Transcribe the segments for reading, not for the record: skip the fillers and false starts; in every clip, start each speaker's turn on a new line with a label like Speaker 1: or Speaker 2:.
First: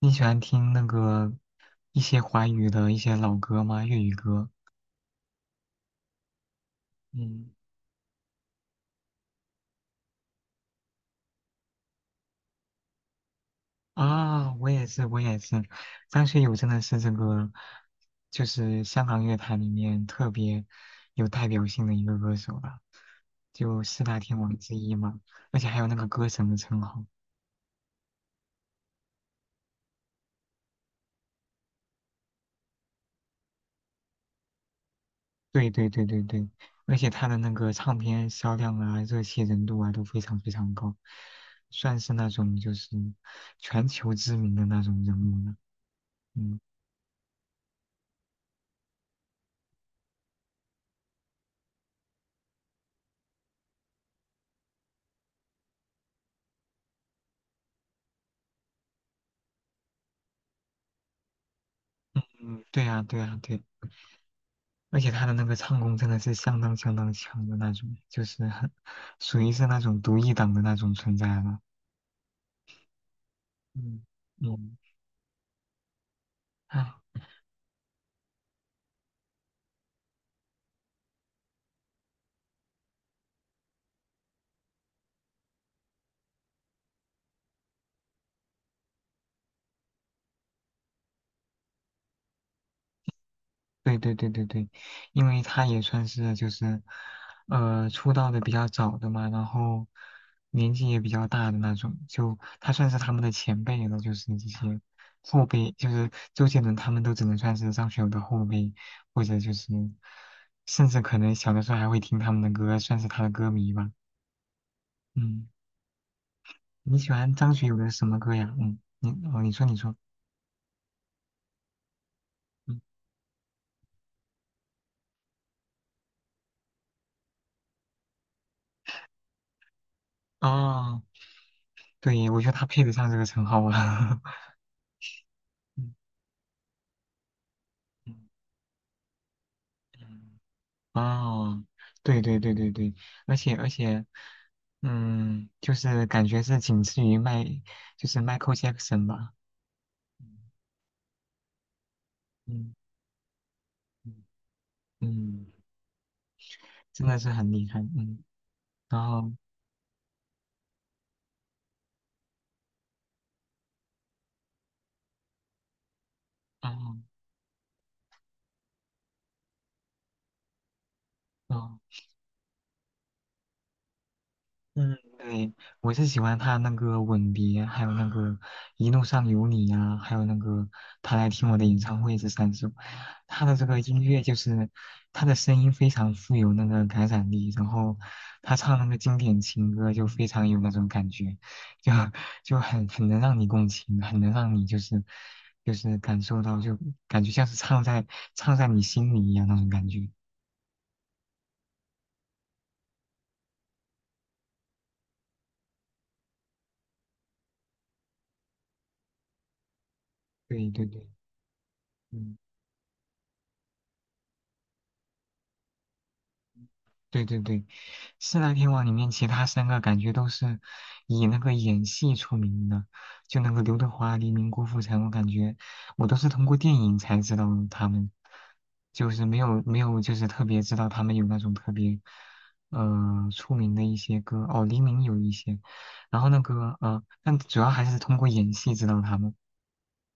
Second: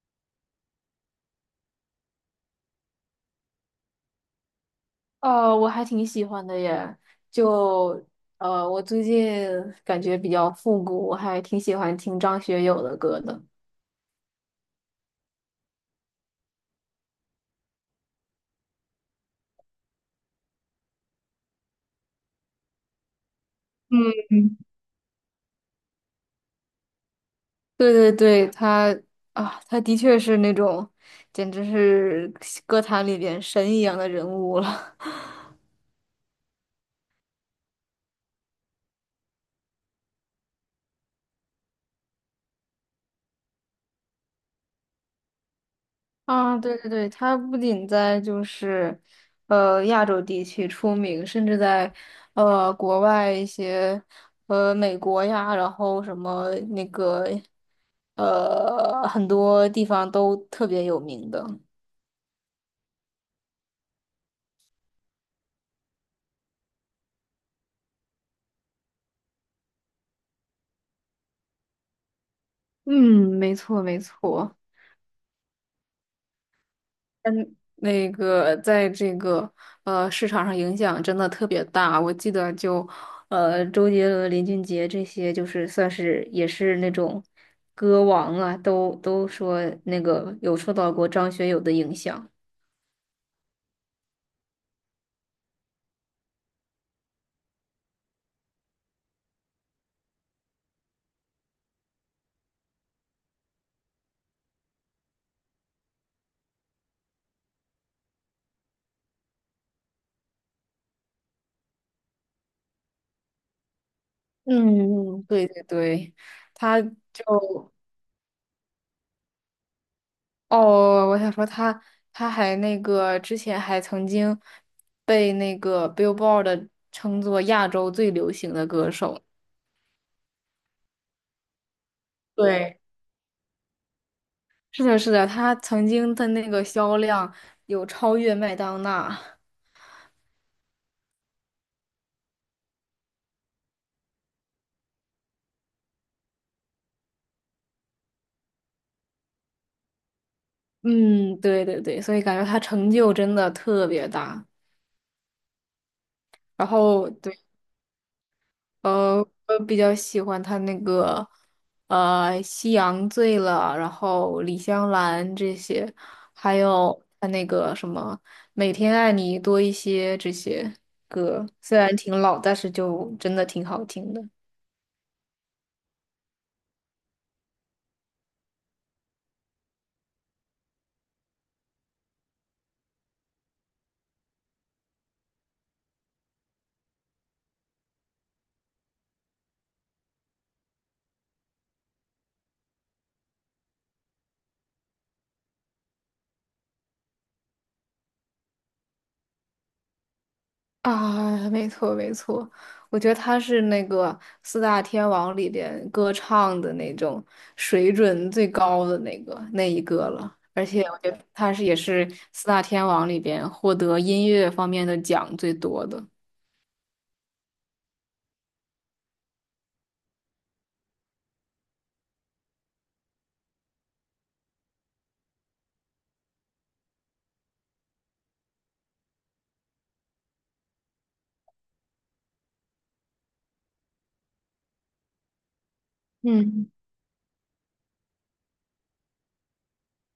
Speaker 1: 你喜欢听一些华语的一些老歌吗？粤语歌？
Speaker 2: 哦，我还挺喜欢的耶，
Speaker 1: 嗯，
Speaker 2: 就我最近感觉比较复古，我还挺喜欢听张学友的歌的。
Speaker 1: 啊，我也是，我也是。张学友真的是就是香港乐坛里面特别有代表性的一个歌手吧，就四大
Speaker 2: 嗯，
Speaker 1: 天王之一嘛，而且还有那个歌神的称号。
Speaker 2: 对对对，他的确是那种，简直是歌坛里边神一样的人物了。
Speaker 1: 对对对对对，而且他的那个唱片销量啊、热气人度啊都非常非常高，算是那种就是全球知名的那种人物了。
Speaker 2: 啊，
Speaker 1: 嗯。
Speaker 2: 对对对，它不仅在,亚洲地区出名，甚至在国外一些，美国呀，然后什么那个，很多地方都特别有名的。
Speaker 1: 嗯，对呀，对呀，对，而且他的那个唱功真的是相当相当强的那种，就是很属于是那种独一档的那种存在了。
Speaker 2: 嗯，没错没
Speaker 1: 嗯，
Speaker 2: 错。
Speaker 1: 嗯，唉。
Speaker 2: 嗯，那个在这个市场上影响真的特别大，我记得周杰伦、林俊杰这些，就是算是也是那种歌王啊，都说那个有受到过张学友的影响。
Speaker 1: 对对对对对，因为他也算是就是，出道的比较早的嘛，然后年纪也比较大的那种，就他算是他们的前辈了，就是这些后辈，就是周杰伦他们都只能算是张学友的后辈，或者就是，甚至可能小的时候还会听他们的歌，算是他的歌迷吧。
Speaker 2: 嗯，对
Speaker 1: 嗯，
Speaker 2: 对对，他
Speaker 1: 你喜欢张学
Speaker 2: 就
Speaker 1: 友的什么歌呀？嗯，你说你说，
Speaker 2: 哦，我想说他还
Speaker 1: 嗯，
Speaker 2: 那个之前还曾经被那个 Billboard 称作亚洲最流行的歌手。
Speaker 1: 哦，对，我觉得他
Speaker 2: 对，
Speaker 1: 配得上这个称号啊。
Speaker 2: 是的，是的，他 曾
Speaker 1: 嗯
Speaker 2: 经的那个销量有超越
Speaker 1: 嗯
Speaker 2: 麦当娜。
Speaker 1: 嗯哦，对对对对对，而且而且，嗯，就是感觉是仅次于就是 Michael Jackson 吧，
Speaker 2: 嗯，对对对，所以感觉他
Speaker 1: 嗯
Speaker 2: 成就真的特别
Speaker 1: 嗯
Speaker 2: 大。
Speaker 1: 嗯，
Speaker 2: 然
Speaker 1: 真
Speaker 2: 后
Speaker 1: 的是
Speaker 2: 对，
Speaker 1: 很厉害，嗯，然
Speaker 2: 呃，
Speaker 1: 后，
Speaker 2: 我比较喜欢他那个夕阳醉了》，然后《李香兰》这些，还
Speaker 1: 哦
Speaker 2: 有他那个什么《每天爱你多一些》这些歌，虽
Speaker 1: 哦。
Speaker 2: 然
Speaker 1: 嗯
Speaker 2: 挺老，但是就真的挺好听的。
Speaker 1: 嗯，对，我是喜欢他那个吻别，还有那个一路上有你呀、还有那个他来听我的演唱会这3首，他的这个音乐就是他的声音非常富有那个感染力，然后他唱那个经典情歌就非常有那种感觉，就就很能让你共情，很能让你就是感受到，就感觉像是唱在你心里一样那种感觉。
Speaker 2: 啊，没错没错，我觉得他是那个四大天王里边歌唱的那种水准最高的那一个了，而
Speaker 1: 对
Speaker 2: 且
Speaker 1: 对
Speaker 2: 我
Speaker 1: 对，
Speaker 2: 觉得他是也是四
Speaker 1: 嗯。
Speaker 2: 大天王里边获得音乐方面的奖最多的。
Speaker 1: 对对对，四大天王里面其他三个感觉都是以那个演戏出名的，就那个刘德华、黎明、郭富城，我感觉我都是通过电影才知道他们，就是没有就是特别知道他们有那种特别出名的一些歌哦，黎明有一些，然后
Speaker 2: 嗯。
Speaker 1: 但主要还是通过演戏知道他们，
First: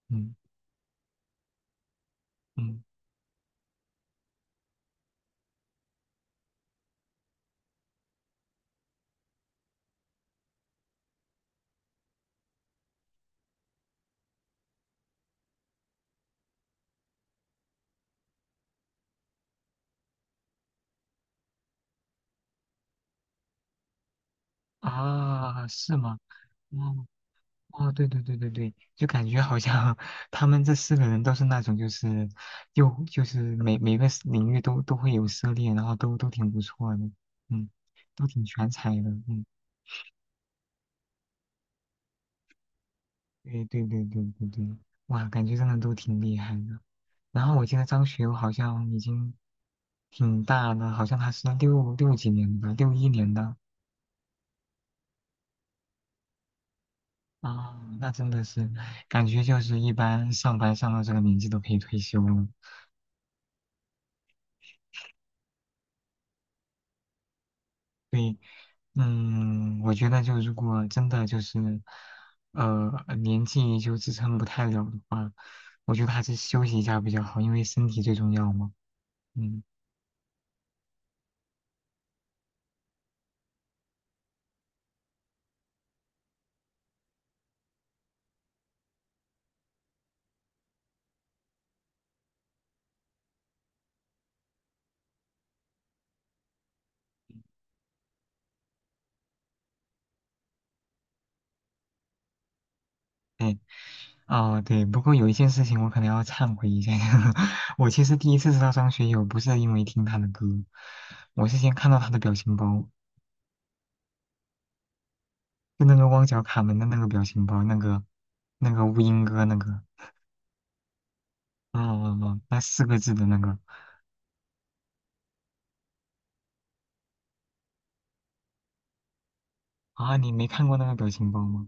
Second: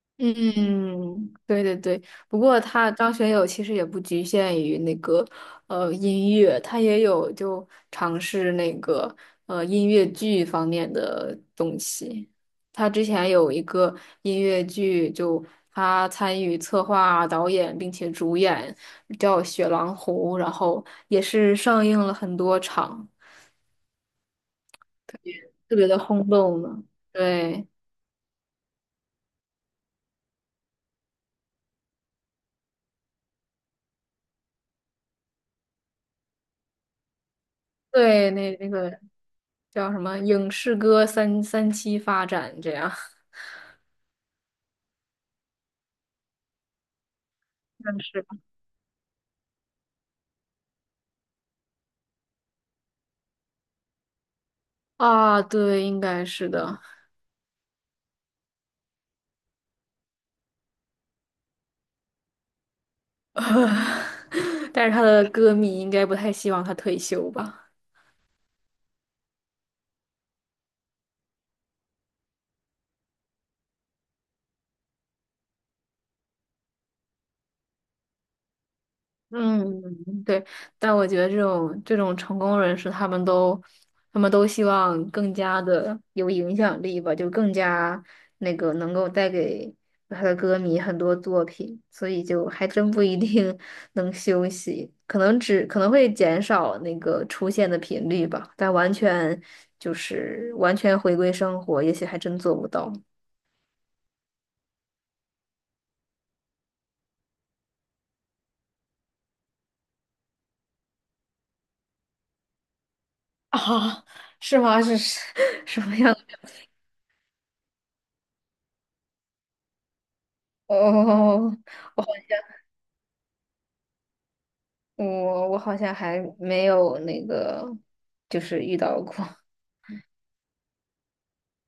Speaker 1: 嗯
Speaker 2: 嗯，对对对，不过
Speaker 1: 嗯
Speaker 2: 他张学友其实也不局限于那个音乐，他也有就尝试那个音乐剧方面的东西。他之前有一个音乐剧，就他参与策划、导演并且主演，叫《雪狼湖》，然后也是上映了很多场，
Speaker 1: 啊，
Speaker 2: 特别
Speaker 1: 是
Speaker 2: 的
Speaker 1: 吗？
Speaker 2: 轰动呢。
Speaker 1: 嗯。
Speaker 2: 对
Speaker 1: 哦，对对对对对，就感觉好像 他们这4个人都是那种，就是又就是每个 领域都会有涉猎，然后都挺不错的，嗯，都
Speaker 2: 对，
Speaker 1: 挺
Speaker 2: 那
Speaker 1: 全
Speaker 2: 那
Speaker 1: 才
Speaker 2: 个。
Speaker 1: 的，嗯，
Speaker 2: 叫什么影视歌三期发展这样
Speaker 1: 对对对对对对，哇，感觉真的都挺厉害的。然后我记得
Speaker 2: 但
Speaker 1: 张学
Speaker 2: 是
Speaker 1: 友好像已经挺大的，好像他是六几年的，六一年的
Speaker 2: 啊？对，应该是的。
Speaker 1: 啊，那真的是感觉就是一般上班上到这个年纪都可以退休了。
Speaker 2: 但是他的歌迷应该不太希望他退休吧？
Speaker 1: 对，嗯，我觉得就如果真的就是，呃，年纪就支撑不太了的话，我觉得还是休息一下比较好，因为身体最重要嘛。嗯，
Speaker 2: 嗯，对，但我觉得这种成功人士，他们都希望更加的有影响力吧，就更加那个能够带给他的歌迷很多作品，所以就还真不一定 能休息，可能会减少那个出现的频率吧，但完全回归生活，也许还真做不到。
Speaker 1: 哦，对，不过有一件事情我可能要忏悔一下，我其实第一次知道张学友不是因为听他的歌，我是先看到他的表情包，
Speaker 2: 啊，是吗？是 什
Speaker 1: 就那
Speaker 2: 么
Speaker 1: 个
Speaker 2: 样
Speaker 1: 汪角卡门的那个表情包，那个乌蝇哥那个，
Speaker 2: 哦，哦，
Speaker 1: 嗯嗯嗯，那4个字的那个
Speaker 2: 我好像还没有那个，就是遇到过。
Speaker 1: 啊，你没看过那个表情包吗？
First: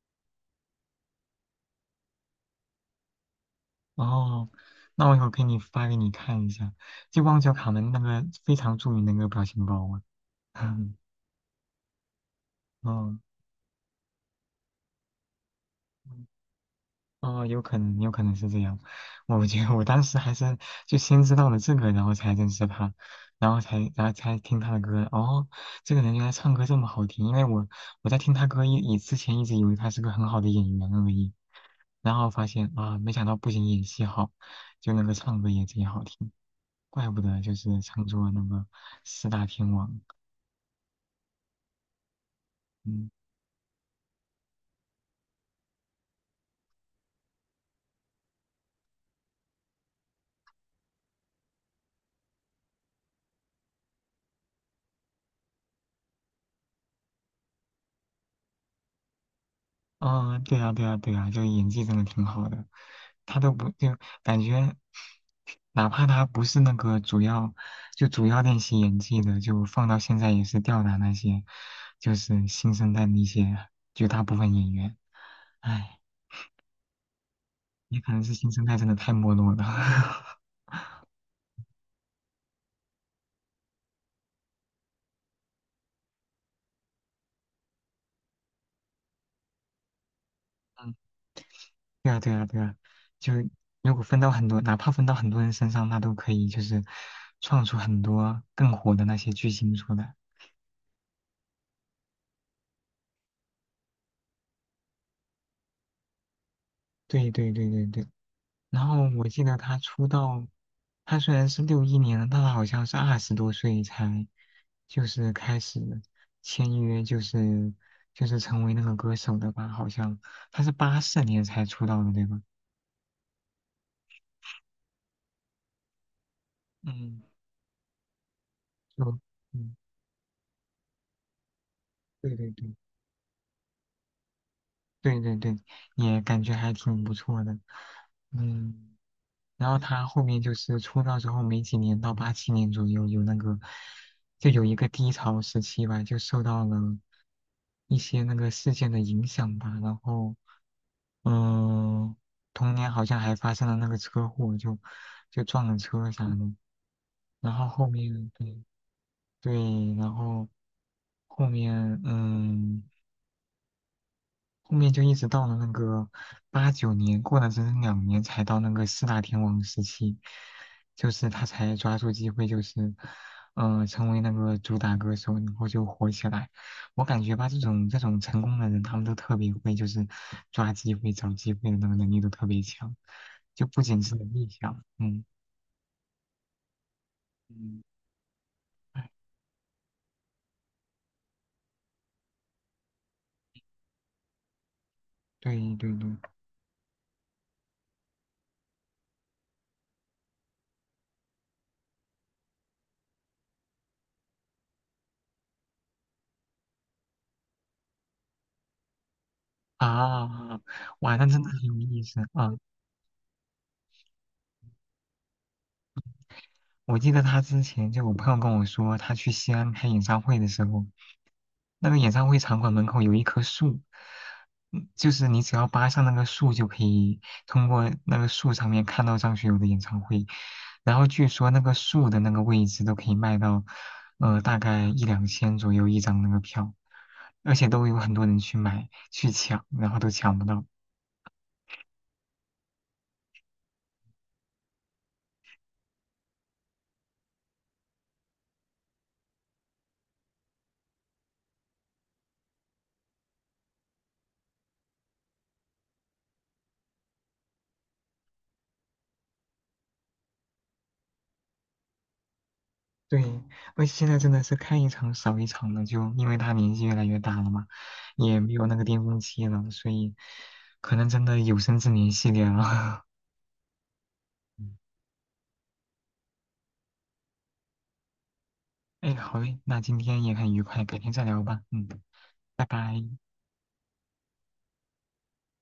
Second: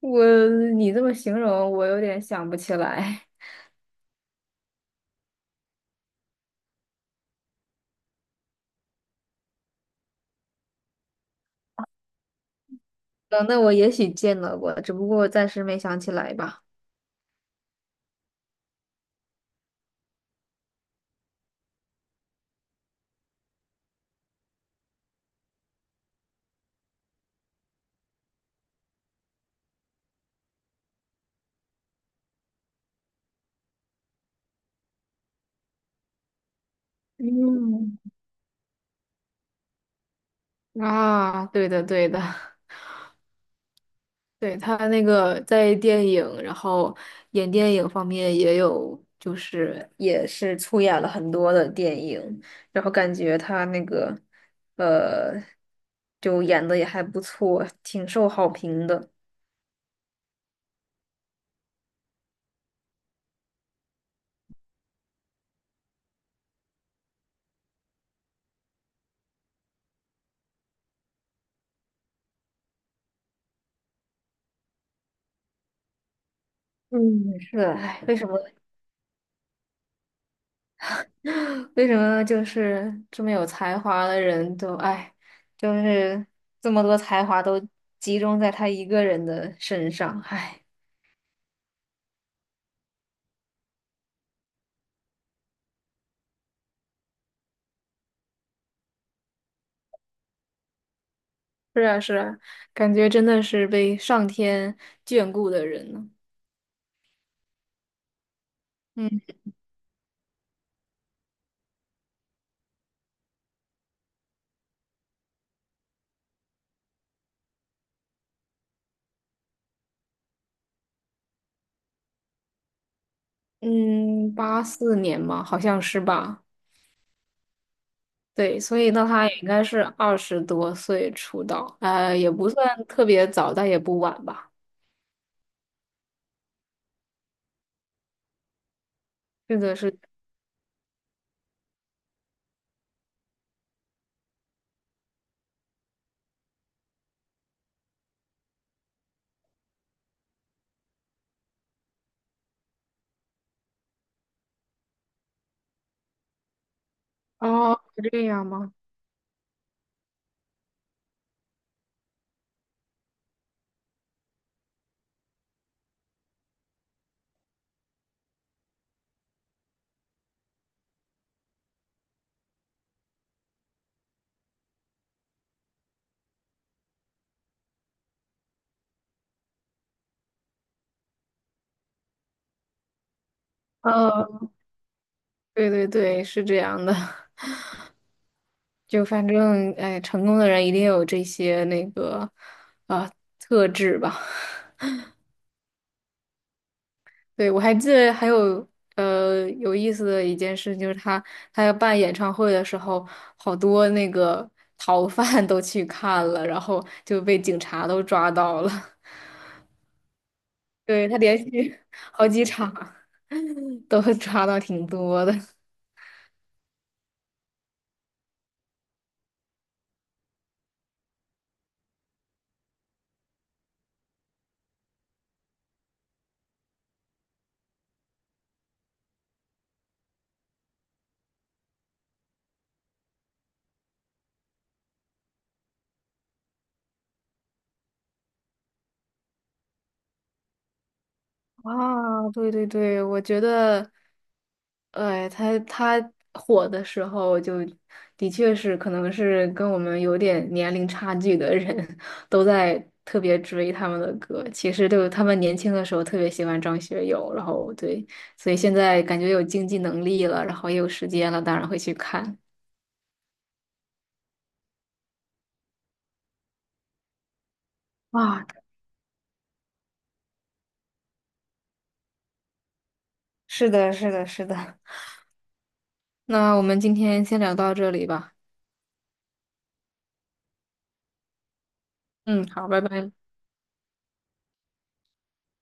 Speaker 2: 我你这么形容，我有点想不起来。
Speaker 1: 哦，那我一会儿给你发给你看一下，就旺角卡门那个非常著名的那个表情包啊。嗯，哦，
Speaker 2: 嗯，那我也许见到过，只不过我暂时没想起来吧。
Speaker 1: 哦，有可能，有可能是这样。我觉得我当时还是就先知道了这个，然后才认识他，然后才听他的歌。哦，这个人原来唱歌这么好听，因为我我在听他歌以之前一直以为他是个很好的演员而已，然后发现啊，没想到不仅演戏好，就那个唱歌也贼好听。怪不得就是
Speaker 2: 嗯，
Speaker 1: 唱作那个四大天王，
Speaker 2: 啊，对的，对的，
Speaker 1: 嗯，
Speaker 2: 对，他那个在电影，然后演电影方面也有，就是也是出演了很多的电影，然后感觉他那个，呃，就演的也还不错，挺受好评的。
Speaker 1: 哦，对啊，对啊，对啊，就演技真的挺好的，他都不就感觉，哪怕他不是那个主要，就主要练习演技的，就放到现在也是吊打那些，就是新生代那些绝大部分演员，唉，
Speaker 2: 嗯，是的，
Speaker 1: 也
Speaker 2: 哎，
Speaker 1: 可
Speaker 2: 为
Speaker 1: 能
Speaker 2: 什
Speaker 1: 是
Speaker 2: 么，
Speaker 1: 新生代真的太没落了，
Speaker 2: 为什么就是这么有才华的人都，哎，就是这么多才华都集中在他一个人的身上，哎，
Speaker 1: 对啊，对啊，对啊，就如果分到很多，哪怕分到很多人身上，那都可以，就是创出很多更火的那些巨星出来。
Speaker 2: 是啊，是啊，感觉真的是被上天眷顾的人呢。
Speaker 1: 对对对对对。然后
Speaker 2: 嗯
Speaker 1: 我记得他出道，他虽然是六一年的，但他好像是20多岁才就是开始签约，就是成为那个歌手的吧？好像他是84年才出道的，对吧？
Speaker 2: 嗯，84年嘛，好像是吧？
Speaker 1: 嗯，
Speaker 2: 对，所以那
Speaker 1: 就
Speaker 2: 他也应该
Speaker 1: 嗯，
Speaker 2: 是20多岁出道，也
Speaker 1: 对
Speaker 2: 不
Speaker 1: 对对。
Speaker 2: 算特别早，但也不晚吧？
Speaker 1: 对对对，也感觉还挺不错的，嗯，
Speaker 2: 是
Speaker 1: 然
Speaker 2: 的
Speaker 1: 后
Speaker 2: 是，
Speaker 1: 他后面就是出道之后没几年，到87年左右有那个，就有一个低潮时期吧，就受到了一些那个事件的影响吧，然后嗯，同年好像还发生了那个车祸，就撞了车啥的，然后
Speaker 2: 哦，
Speaker 1: 后
Speaker 2: 这
Speaker 1: 面
Speaker 2: 样
Speaker 1: 对
Speaker 2: 吗？
Speaker 1: 对，然后后面嗯。后面就一直到了那个89年，过了整整2年才到那个四大天王时期，就是他才抓住机会，就是成为那个主打歌手，然后就火起来。我感觉吧，这种成功的人，他们都特别会，就是抓机会、找机会的那个能力都特别强，就不仅是能力
Speaker 2: 呃。
Speaker 1: 强，嗯。
Speaker 2: 对对对，是这样的。
Speaker 1: 嗯，
Speaker 2: 就反正，哎，成功的人一定有这些那个啊、特质吧。
Speaker 1: 对对对，
Speaker 2: 对，我还记得还有有意思的一件事，就是他要办演唱会的时候，好多那个逃犯都去看了，然后就被警察都抓到了。
Speaker 1: 啊，
Speaker 2: 对，
Speaker 1: 哇，
Speaker 2: 他
Speaker 1: 那
Speaker 2: 连
Speaker 1: 真的很有
Speaker 2: 续
Speaker 1: 意思
Speaker 2: 好几
Speaker 1: 啊！
Speaker 2: 场都抓到挺多的。
Speaker 1: 我记得他之前就我朋友跟我说，他去西安开演唱会的时候，那个演唱会场馆门口有一棵树，嗯就是你只要扒上那个树，就可以通过那个树上面看到张学友的演唱会。然后据说那个树的那个位置都可以卖到，大概一两千左右一张那个票，而且都有很多人去买去抢，然后都抢不到。
Speaker 2: 啊，对对对，我觉得，哎，他火的时候就的确是，可能是跟我们有点年龄差距的人 都在特别追他们的歌。其实就他们年轻的时候特别喜欢张学友，然后对，所以现在感觉有经济能力了，然后也有时间了，当然会去看。
Speaker 1: 对，而且现在真的是看一场少一场了，就因为他年纪越来越大了嘛，也
Speaker 2: 啊，
Speaker 1: 没有那个巅峰期了，所以可能真的有生之年系列了。
Speaker 2: 是的，是的，是 的。那我们今天先聊到这里吧。
Speaker 1: 哎，好嘞，那今天也很愉快，改天再聊吧。嗯，
Speaker 2: 嗯，
Speaker 1: 拜
Speaker 2: 好，拜
Speaker 1: 拜。
Speaker 2: 拜。